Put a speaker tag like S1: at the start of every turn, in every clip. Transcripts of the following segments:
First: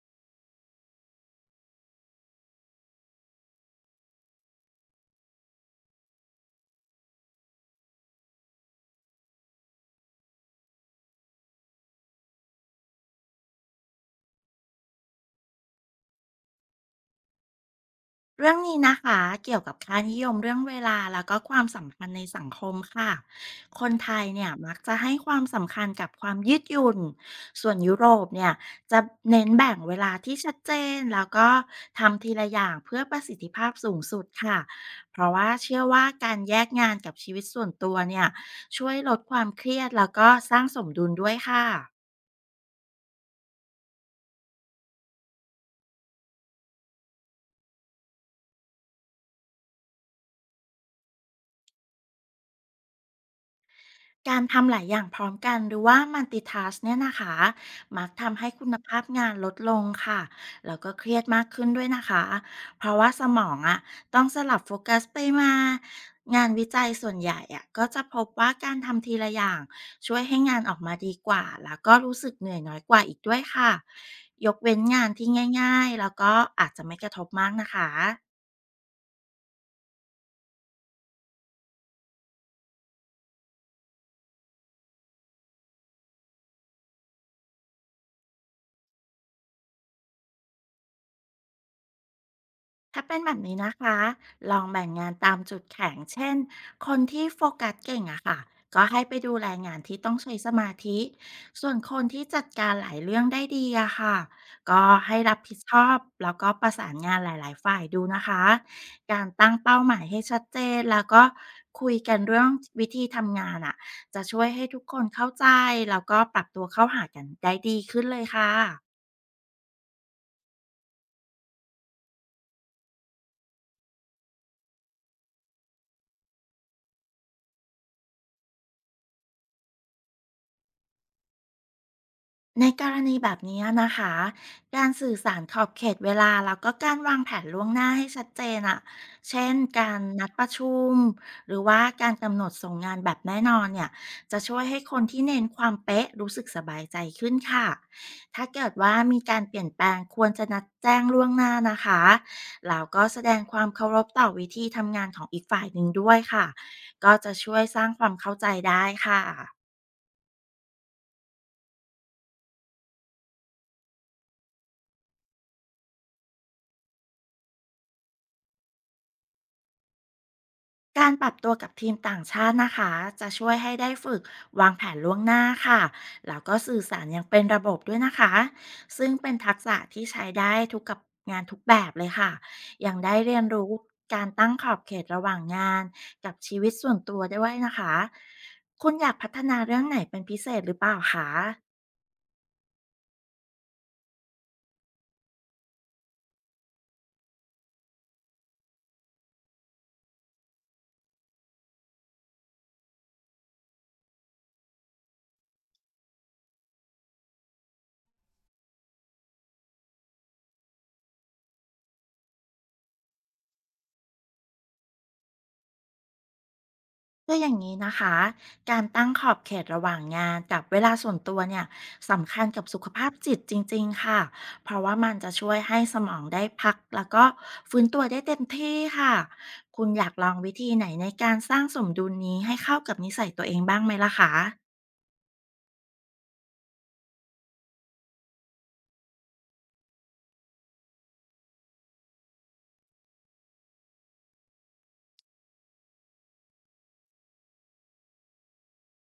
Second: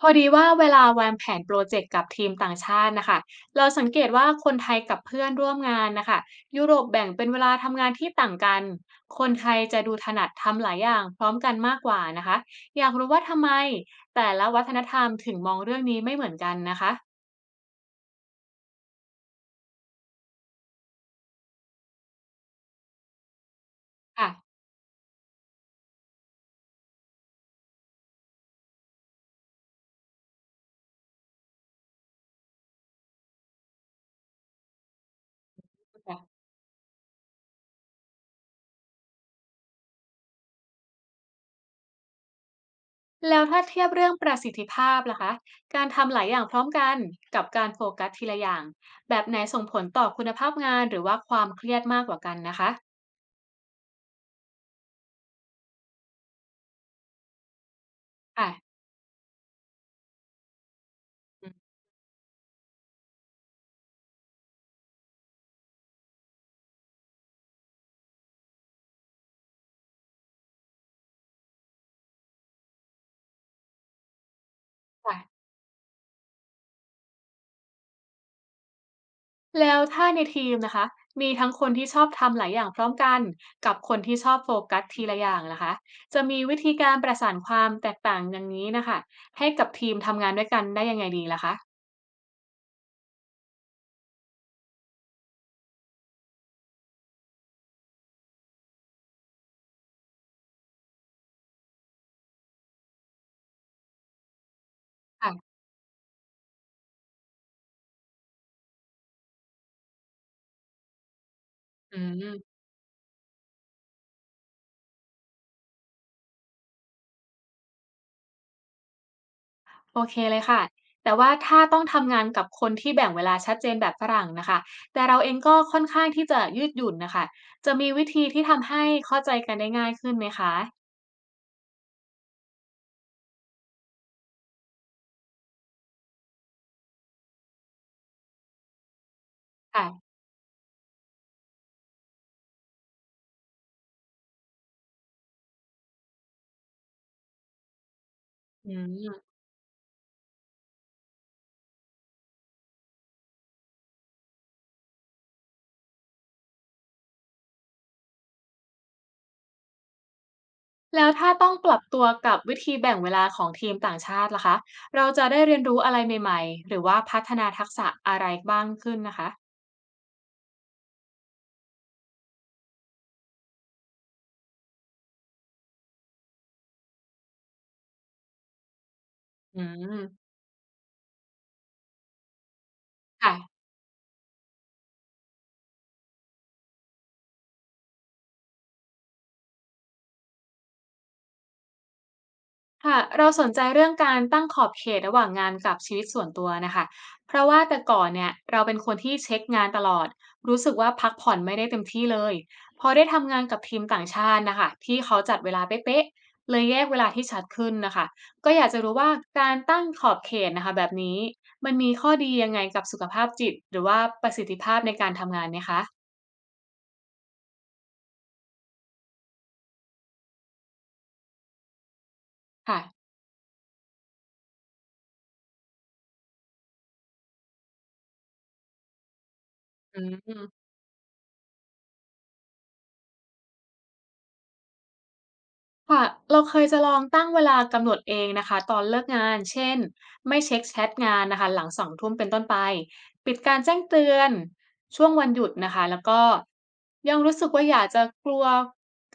S1: พอดีว่าเวลาวางแผนโปรเจกต์กับทีมต่างชาตินะคะเราสังเกตว่าคนไทยกับเพื่อนร่วมงานนะคะยุโรปแบ่งเป็นเวลาทำงานที่ต่างกันคนไทยจะดูถนัดทำหลายอย่างพร้อมกันมากกว่านะคะอยากรู้ว่าทำไมแต่ละวัฒนธรรมถึงมองเรื่องนี้ไม่เหมือนกันนะคะ
S2: เรื่องนี้นะคะเกี่ยวกับค่านิยมเรื่องเวลาแล้วก็ความสำคัญในสังคมค่ะคนไทย
S1: ค่ะ
S2: เนี่ยมักจะให้ความสำคัญกับความยืดหยุ่นส่วนยุโรปเนี่ยจะเน้นแบ่งเวลาที่ชัดเจนแล้วก็ทำทีละอย่างเพื่อประสิทธิภาพสูงสุดค่ะเพราะว่าเชื่อว่าการแยกงานกับชีวิตส่วนตัวเนี่ยช่วยลดความเครียดแล้วก็สร้างสมดุลด้วยค่ะ
S1: แล้วถ้าเทียบเรื่องประสิทธิภาพล่ะคะการทำหลายอย่างพร้อมกันกับการโฟกัสทีละอย่างแบบไหนส่งผลต่อคุณภาพงานหรือว่าความเครียดมากกว่ากันนะคะ
S2: การทำหลายอย่างพร้อมกันหรือว่า multitask เนี่ยนะคะมักทำให้
S1: ค่ะ
S2: คุณภาพงานลดลงค่ะ แล้วก็เครียดมาก
S1: อื
S2: ขึ้
S1: ม
S2: นด้วยนะคะ เพราะว่าสมองอะต้องสลับโฟกัสไปมา งานวิจัยส่วนใหญ่อะก็จะพบว่าการทำทีละอย่างช่วยให้งานออกมาดีกว่า แล้วก็รู้สึกเหนื่อยน้อยกว่าอีกด้วยค่ะ ยกเว้นงานที่
S1: ค่ะ
S2: ง่ายๆ แล้วก็อาจจะไม่กระทบมากนะคะ
S1: แล้วถ้าในทีมนะคะมีทั้งคนที่ชอบทำหลายอย่างพร้อมกันกับคนที่ชอบโฟกัสทีละอย่างนะคะจะมีวิธีการประสานความแตกต่างอย่างนี้นะคะให้กับทีมทำงานด้วยกันได้ยังไงดีล่ะคะ
S2: ถ้าเป็นแบบนี้นะคะลองแบ่งงานตามจุดแข็งเช่นคนที่โฟกัสเก่งอะค่ะก็ให้ไปดูแลงานที่ต้องใช้สมาธิส่วนคนที่จัดการหลายเรื่องได้ดีอะค่ะก็ให้รับผิ
S1: ค่ะ
S2: ดชอบแล้วก็ประสานงานหลายๆฝ่ายดูนะคะการตั้งเป้าหมายให้ชัดเจนแล้วก็คุย
S1: อื
S2: กันเรื่อง
S1: ม
S2: วิธีทำงานอะจะช่วยให้ทุกคนเข้าใจแล้วก็ปรับตัวเข้าหากันได้ดีขึ้นเลยค่ะ
S1: โอเคเลยค่ะแต่ว่าถ้าต้องทำงานกับคนที่แบ่งเวลาชัดเจนแบบฝรั่งนะคะแต่เราเองก็ค่อนข้างที่จะยืดหยุ่นนะคะจะมีวิธีที่ทำให้เข้าใจกันได้ง่ายขึ้นไหมคะ
S2: ในกรณีแบบนี้นะคะ การสื่อสารขอบเขตเวลาแล้วก็การวางแผนล่วงหน้าให้ชัดเจนอะเช่นการ
S1: ค่ะ
S2: นัดประชุมหรือว่าการกำหนดส่งงานแบบแน่นอนเนี่ยจะช่วยให้คนที่เน้นความเป๊ะรู้สึกสบายใจขึ้นค่ะถ้าเกิ
S1: อื
S2: ดว่ามี
S1: ม
S2: การเปลี่ยนแปลงควรจะนัดแจ้งล่วงหน้านะคะแล้วก็แสดงความเคารพต่อวิธีทำงานของอีกฝ่ายหนึ่งด้วยค่ะก็จะช่วยสร้างความเข้าใจได้ค่ะ
S1: แล้วถ้าต้องปรับตัวกับวิธีแบ่งเวลาของทีมต่างชาติล่ะคะเราจะได้เรียนรู้อะไรใหม่ๆหรือว่าพัฒนาทักษะอะไรบ้างขึ้นนะคะ
S2: การปรับตัวกับทีมต่างชาตินะคะจะช่วยให้ได้ฝึกวางแผนล่วงหน้าค่ะแล้วก็สื่อสารอย่างเป็นระบบด้วยนะคะซึ่งเป็นทัก
S1: อื
S2: ษะที่ใช้
S1: ม
S2: ได้ทุกกับงานทุกแบบเลยค่ะยังได้เรียน
S1: ค่ะ
S2: รู้การตั้งขอบเขตระหว่างงานกับชีวิตส่วนตัวด้วยนะคะคุณอยากพัฒนาเรื่องไหนเป็นพิเศษหรือเปล่าคะ
S1: ค่ะเราสนใจเรื่องการตั้งขอบเขตระหว่างงานกับชีวิตส่วนตัวนะคะเพราะว่าแต่ก่อนเนี่ยเราเป็นคนที่เช็คงานตลอดรู้สึกว่าพักผ่อนไม่ได้เต็มที่เลยพอได้ทำงานกับทีมต่างชาตินะคะที่เขาจัดเวลาเป๊ะๆเลยแยกเวลาที่ชัดขึ้นนะคะก็อยากจะรู้ว่าการตั้งขอบเขตนะคะแบบนี้มันมีข้อดียังไงกับสุขภาพจิตหรือว่าประสิทธิภาพในการทำงานไหมคะ
S2: คืออย่างนี้นะคะ การตั้งขอบเขตระหว่างงานกับเวลาส่วนตัวเนี่ยสำคัญกับสุ
S1: ค่ะ
S2: ขภาพจิตจริงๆค่ะ เพราะว่ามันจะช่วยให้สมองได้พักแล้วก็ฟื้นตัวได้เต็มที่ค่ะ คุณ
S1: อื
S2: อยากลองวิ
S1: ม
S2: ธีไหนในการสร้างสมดุลนี้ให้เข้ากับนิสัยตัวเองบ้างไหมล่ะคะ
S1: ค่ะเราเคยจะลองตั้งเวลากำหนดเองนะคะตอนเลิกงานเช่นไม่เช็คแชทงานนะคะหลัง2ทุ่มเป็นต้นไปปิดการแจ้งเตือนช่วงวันหยุดนะคะแล้วก็ยังรู้สึกว่าอยากจะกลัว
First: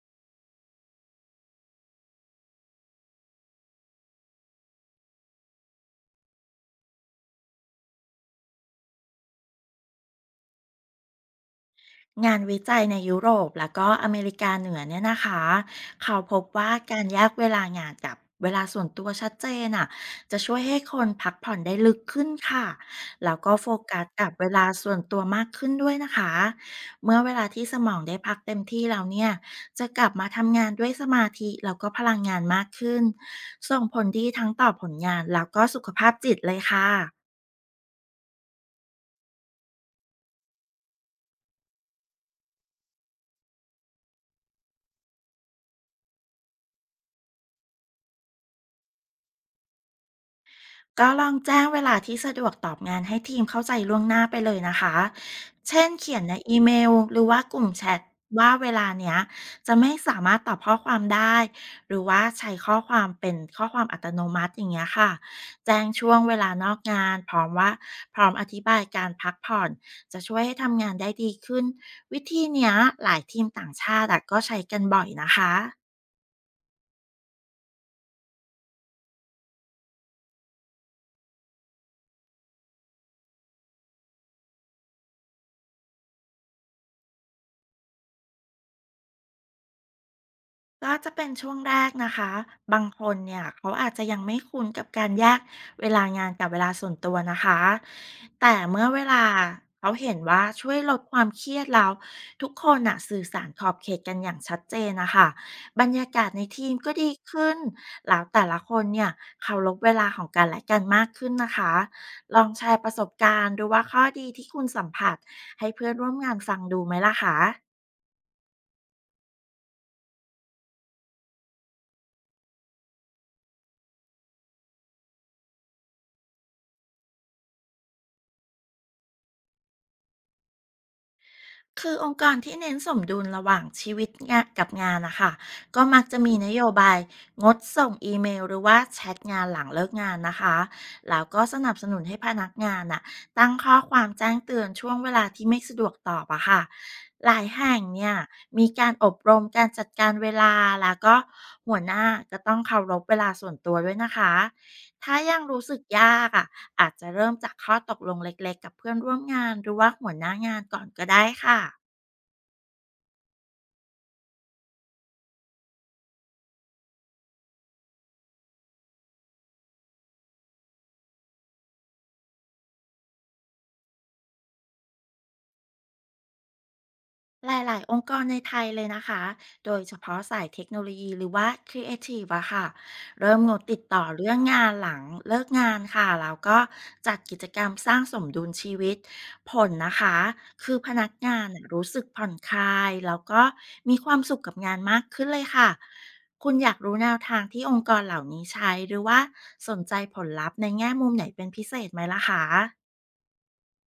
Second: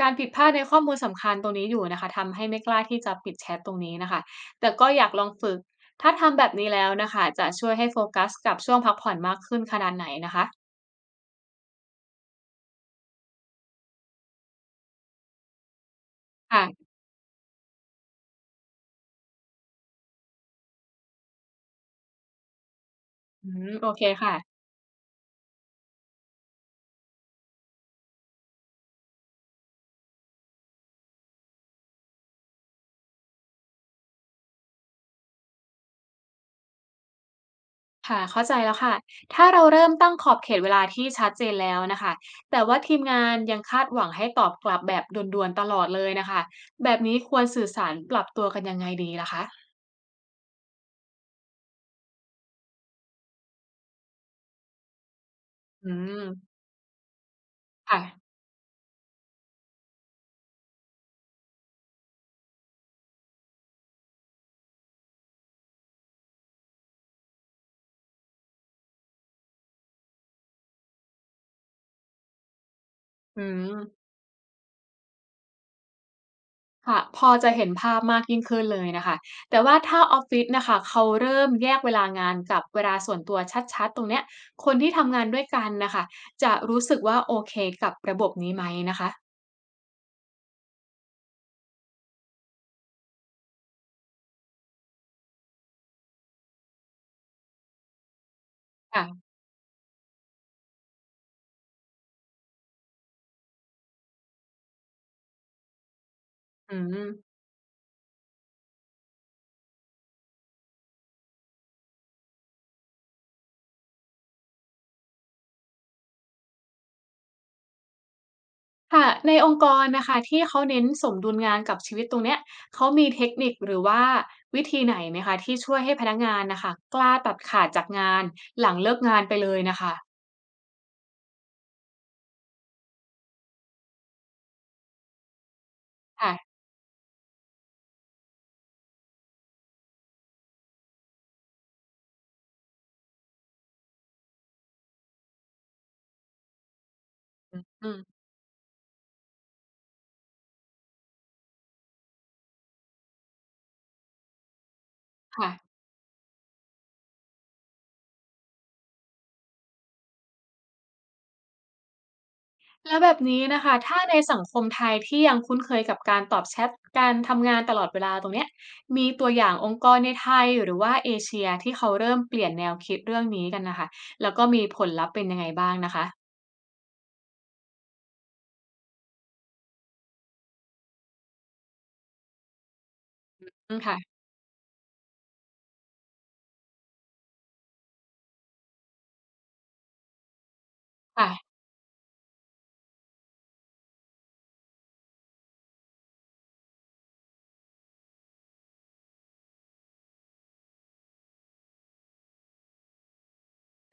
S1: การผิดพลาดในข้อมูลสำคัญตรงนี้อยู่นะคะทำให้ไม่กล้าที่จะปิดแชทตรงนี้นะคะแต่ก็อยากลองฝึกถ้าทำแบบนี้แล้วนะคะจะช่วยให้โฟกัสกับช่วงพักผ่อนมากขึ้นขนาดไหนนะคะ
S2: งานวิจัยในยุโรปแล้วก็อเมริกาเหนือเนี่ยนะคะเขาพบว่า
S1: ค่ะ
S2: การแยกเวลางานกับเวลาส่วนตัวชัดเจนอ่ะจะช่วยให้คนพักผ่อนได้ลึกขึ้นค่ะแล้ว
S1: อื
S2: ก็โฟ
S1: มโอ
S2: กั
S1: เค
S2: สกับ
S1: ค่ะ
S2: เวลาส่วนตัวมากขึ้นด้วยนะคะเมื่อเวลาที่สมองได้พักเต็มที่แล้วเนี่ยจะกลับมาทำงานด้วยสมาธิแล้วก็พลังงานมากขึ้นส่งผลดีทั้งต่อผลงานแล้วก็สุขภาพจิตเลยค่ะ
S1: ค่ะเข้าใจแล้วค่ะถ้าเราเริ่มตั้งขอบเขตเวลาที่ชัดเจนแล้วนะคะแต่ว่าทีมงานยังคาดหวังให้ตอบกลับแบบด่วนๆตลอดเลยนะคะแบบนี้ควรสื่อสารปรับตัวกันยังไงดีล่ะคะ
S2: ก็ลองแจ้งเวลาที่สะดวกตอบงานให้ทีมเข้าใจล่วงหน้าไปเลยนะคะ เช่
S1: อื
S2: น
S1: ม
S2: เขียนในอีเมลหรือว่ากลุ่มแช
S1: ค่ะ
S2: ทว่าเวลาเนี้ยจะไม่สามารถตอบข้อความได้หรือว่าใช้ข้อความเป็นข้อความอัตโนมัติอย่างเงี้ยค่ะแจ้งช่วงเวลานอกงานพร้อมว่าพร้อมอธิบายการพักผ่อนจะช่วยให้ทำงานได้ดีขึ้นวิธีเนี้ยหลายที
S1: อื
S2: มต่า
S1: ม
S2: งชาติอะก็ใช้กันบ่อยนะคะ
S1: ค่ะพอจะเห็นภาพมากยิ่งขึ้นเลยนะคะแต่ว่าถ้าออฟฟิศนะคะเขาเริ่มแยกเวลางานกับเวลาส่วนตัวชัดๆตรงเนี้ยคนที่ทำงานด้วยกันนะคะจะรู้สึกว่าโอเคกับระบบนี้ไหมนะคะ
S2: ก็จะเป็นช่วงแรกนะคะ บางคนเนี่ยเขาอาจจะยังไม่คุ้นกับการแยกเวลางานกับเวลาส่วนตัวนะคะแต่เมื่อเวลา
S1: ค่ะ
S2: เขาเห็นว่าช่วยลดความเครียดแล้วทุกคนน่ะสื่อสารขอบเขตกันอย่างชัดเจนนะคะบรรยากาศในทีม
S1: อื
S2: ก็
S1: ม
S2: ดีขึ้นแล้วแต่ละคนเนี่ยเคารพเวลาของกันและกันมากขึ้นนะคะ ลองแชร์ประสบการณ์ดูว่าข้อดีที่คุณสัมผัสให้เพื่อนร่วมงานฟังดูไหมล่ะคะ
S1: ค่ะในองค์กรนะคะที่เขาเน้นสมดุลงานกับชีวิตตรงเนี้ยเขามีเทคนิคหรือว่าวิธีไหนไหมคะที่ช่วยให้พนักงานนะคะกล้าตัดขาดจากงานหลังเลิกงานไปเลยน่ะคะ
S2: คือองค์กรที่เน้นสมดุลระหว่างชีวิตงานกับงานนะคะก็มักจะมีน
S1: ค่ะ
S2: โยบายงดส่งอีเมลหรือว่าแชทงานหลังเลิกงานนะคะแล้วก็สนับสนุนให้พนักงานน่ะตั้งข้อความแจ้งเตือนช่วงเวลาที่ไม่สะดวกตอบอะค่ะหลายแห่ง
S1: อื
S2: เนี่ย
S1: ม
S2: มีการอบรมการจัดการเวลาแล้วก็หัวหน้าก็ต้องเคารพเวลาส่วนตัวด้วยนะคะถ้ายัง
S1: ค่ะ
S2: รู้สึกยากอะ อาจจะเริ่มจากข้อตกลงเล็กๆกับเพื่อนร่วมงานหรือว่าหัวหน้างานก่อนก็ได้ค่ะ
S1: แล้วแบบนี้นะคะถ้าในสังคมไทยที่ยังคุ้นเคยกับการตอบแชทการทำงานตลอดเวลาตรงเนี้ยมีตัวอย่างองค์กรในไทยหรือว่าเอเชียที่เขาเริ่มเปลี่ยนแนวคิดเรื่องนี้กันนะคะแล้วก็มีผลลัพธ์เป็นยังไงบ้างนะคะ
S2: หลายๆ องค์กรในไทยเลยนะคะ โดยเฉพาะสายเทคโนโลยีหรือว่าครีเอทีฟอะค่ะ เริ่มงด
S1: อื
S2: ติ
S1: ม
S2: ด
S1: ค่ะ
S2: ต่อเรื่องงานหลังเลิกงานค่ะ แล้วก็จัดกิจกรรมสร้างสมดุลชีวิตผลนะคะ คือพนักงาน
S1: ค่ะ
S2: น่ะรู้สึกผ่อนคลายแล้วก็มีความสุขกับงานมากขึ้นเลยค่ะ คุณอยากรู้แนวทางที่องค์กรเหล่านี้ใช้หรือว่าสนใจผลลัพธ์ในแง่มุมไหนเป็นพิเศษไหมล่ะคะ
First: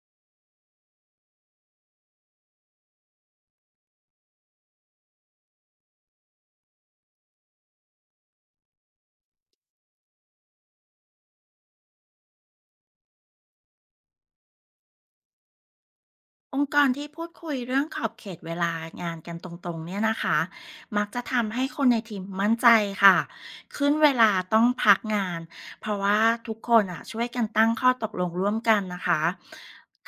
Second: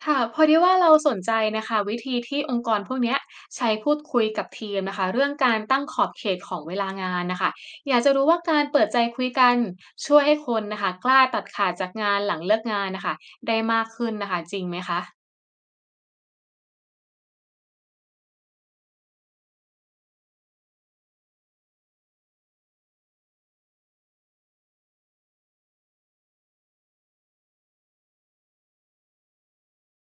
S1: ค่ะพอดีว่าเราสนใจนะคะวิธีที่องค์กรพวกเนี้ยใช้พูดคุยกับทีมนะคะเรื่องการตั้งขอบเขตของเวลางานนะคะอยากจะรู้ว่าการเปิดใจคุยกันช่วยให้คนนะคะกล้าตัดขาดจากงานหลังเลิกงานนะคะได้มากขึ้นนะคะจริงไหมคะ
S2: องค์กรที่พูดคุยเรื่องขอบเขตเวลางานกันตรงๆเนี่ยนะคะมักจะทำให้คนในทีมมั่นใจค่ะขึ้นเวลาต้องพักงานเพราะว่าทุกคนอ่ะช่วยกันตั้งข้อตกลงร่วมกันนะคะ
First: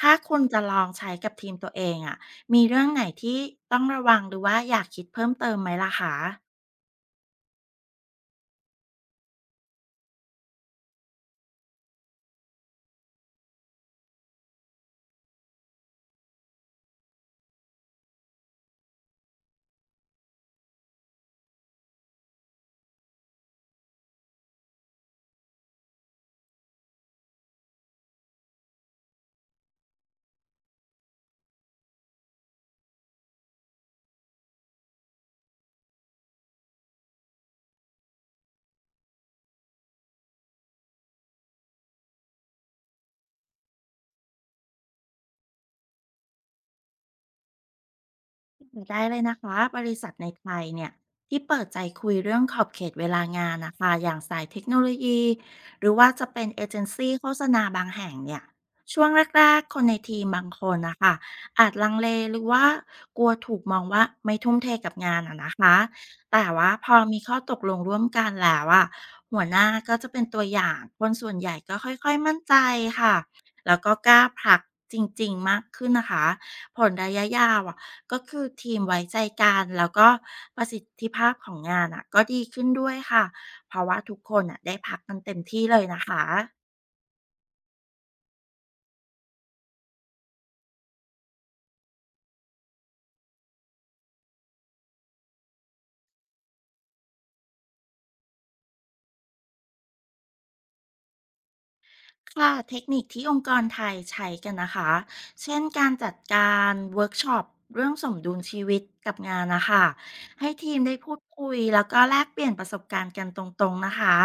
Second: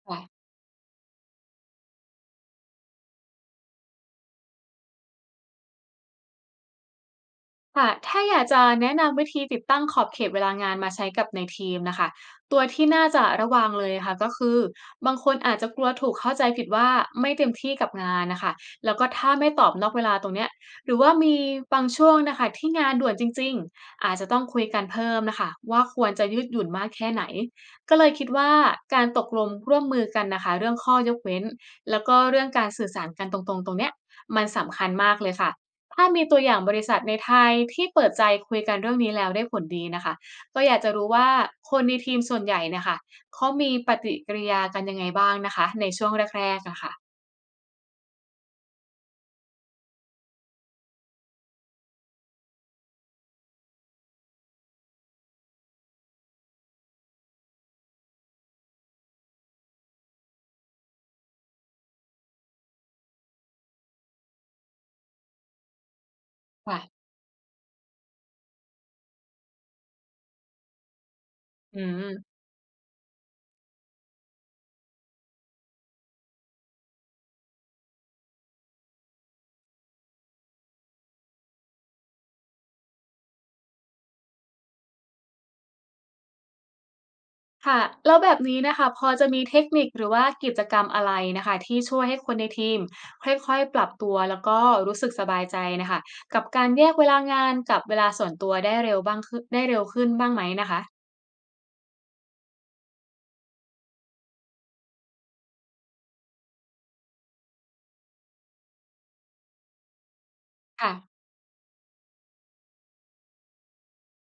S2: ถ้าคุณจะลองใช้กับทีมตัวเองอ่ะมีเรื่องไหนที่ต้องระวังหรือว่าอยากคิดเพิ่มเติมไหมล่ะคะ
S1: ค่ะถ้าอยากจะแนะนำวิธีติดตั้งขอบเขตเวลางานมาใช้กับในทีมนะคะตัวที่น่าจะระวังเลยค่ะก็คือบางคนอาจจะกลัวถูกเข้าใจผิดว่าไม่เต็มที่กับงานนะคะแล้วก็ถ้าไม่ตอบนอกเวลาตรงเนี้ยหรือว่ามีบางช่วงนะคะที่งานด่วนจริงๆอาจจะต้องคุยกันเพิ่มนะคะว่าควรจะยืดหยุ่นมากแค่ไหนก็เลยคิดว่าการตกลงร่วมมือกันนะคะเรื่องข้อยกเว้นแล้วก็เรื่องการสื่อสารกันตรงๆตรงเนี้ยมันสำคัญมากเลยค่ะ ถ้ามีตัวอย่างบริษัทในไทยที่เปิดใจคุยกันเรื่องนี้แล้วได้ผลดีนะคะก็อยากจะรู้ว่าคนในทีมส่วนใหญ่เนะคะเขามีปฏิกิริยากันยังไงบ้างนะคะในช่วงแรกๆอะค่ะ
S2: ได้เลยนะคะ บริษัทในไทยเนี่ยที่เปิดใจคุยเรื่องขอบเขตเวลางานนะคะ อย่างสายเทคโนโลยีหรือว่าจะเป็นเอเจนซี่โฆษณาบางแห่งเนี่ย ช่วงแรกๆคนในทีมบางคนนะคะอาจลังเลหรือว่ากลัวถูกมองว่าไม่ทุ่มเทกับงานอะนะคะ แต่ว่าพอ
S1: ค่ะ
S2: มีข้อตกลงร่วมกันแล้วอะหัวหน้าก็จะเป็นตัวอย่างคนส่วนใหญ่ก็
S1: อื
S2: ค่อยๆ
S1: ม
S2: มั่นใจค่ะแล้วก็กล้าผลักจริงๆมากขึ้นนะคะผลระยะยาวอะ ก็คือทีมไว้ใจกันแล้วก็ประสิทธิภาพของงานอะก็ดีขึ้นด้วยค่ะเพราะว่าทุกคนอะได้พักกันเต็มที่เลยนะคะ
S1: ค่ะแล้วแบบนี้นะคะพอจะมีเทคนิคหรือว่ากิจกรรมอะไรนะคะที่ช่วยให้คนในทีมค่อยๆปรับตัวแล้วก็รู้สึกสบายใจนะคะกับการแยกเวลางานกับเวลาส่วนตัวได้เร็วบ้างขึ้นได้เร็วขึ้นบ้างไหมนะคะ
S2: ค่ะเทคนิคที่องค์กรไทยใช้กันนะคะเช่นการจัดการเวิร์กช็อปเรื่องสมดุลชีวิตกับงานนะคะให้ทีม
S1: ค่ะ
S2: ได้พูดคุยแล้วก็แลกเปลี่ยนประสบการณ์กันตรงๆนะคะ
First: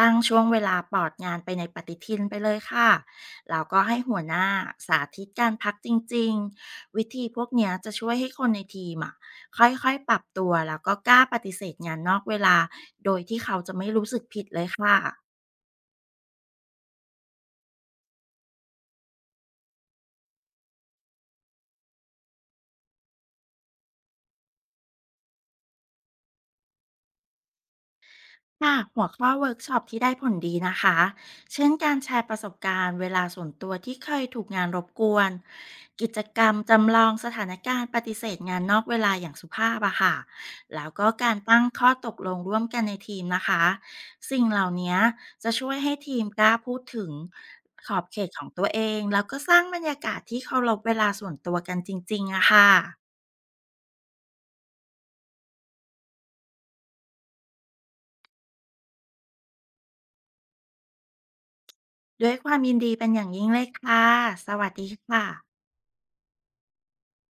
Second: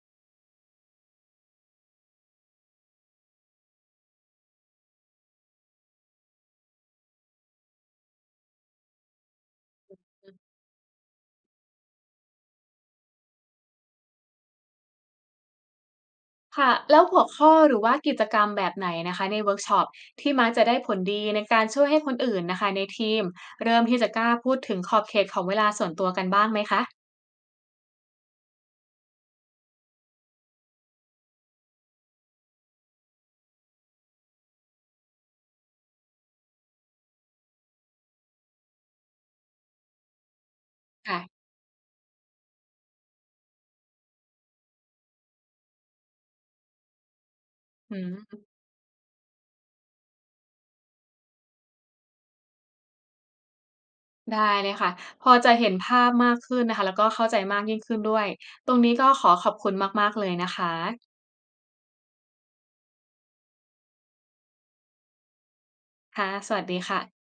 S2: ตั้งช่วงเวลาปลอดงานไปในปฏิทินไปเลยค่ะแล้วก็ให้หัวหน้าสาธิตการพักจริงๆวิธีพวกเนี้ยจะช่วยให้คนในทีมอ่ะค่อยๆปรับตัวแล้วก็กล้าปฏิเสธงานนอกเวลาโดยที่เขาจะไม่รู้สึกผิดเลยค่ะ
S1: ค่ะแล้วหัวข้อหรือว่ากิจกรรมแบบไหนนะคะในเวิร์กช็อปที่มักจะได้ผลดีในการช่วยให้คนอื่นนะคะในทีมเริ่มที่จะกล้าพูดถึงขอบเขตของเวลาส่วนตัวกันบ้างไหมคะ
S2: ค่ะหัวข้อเวิร์กช็อปที่ได้ผลดีนะคะเช่นการแชร์ประสบการณ์เวลาส่วนตัวที่เคยถูกงานรบกวนกิจกรรมจำลองสถานการณ์ปฏิเสธงานนอกเวลาอย่างสุภาพอะค่ะแล้วก็การ
S1: ค่ะ
S2: ตั้งข้อตกลงร่วมกันในทีมนะคะสิ่งเหล่านี้จะช่วยให้ทีมกล้าพูดถึงข
S1: อื
S2: อบ
S1: ม
S2: เขตของตัวเองแล้วก็สร้างบรรยากาศที่เคารพเวลาส่วนตัวกันจริงๆอะค่ะ
S1: ได้เลยค่ะพอจะเห็นภาพมากขึ้นนะคะแล้วก็เข้าใจมากยิ่งขึ้นด้วยตรงนี้ก็ขอขอบคุณมากๆเลยนะคะ
S2: ด้วยความยินดีเป็นอย่างยิ่งเลยค่ะสวัสดีค่ะ
S1: ค่ะสวัสดีค่ะ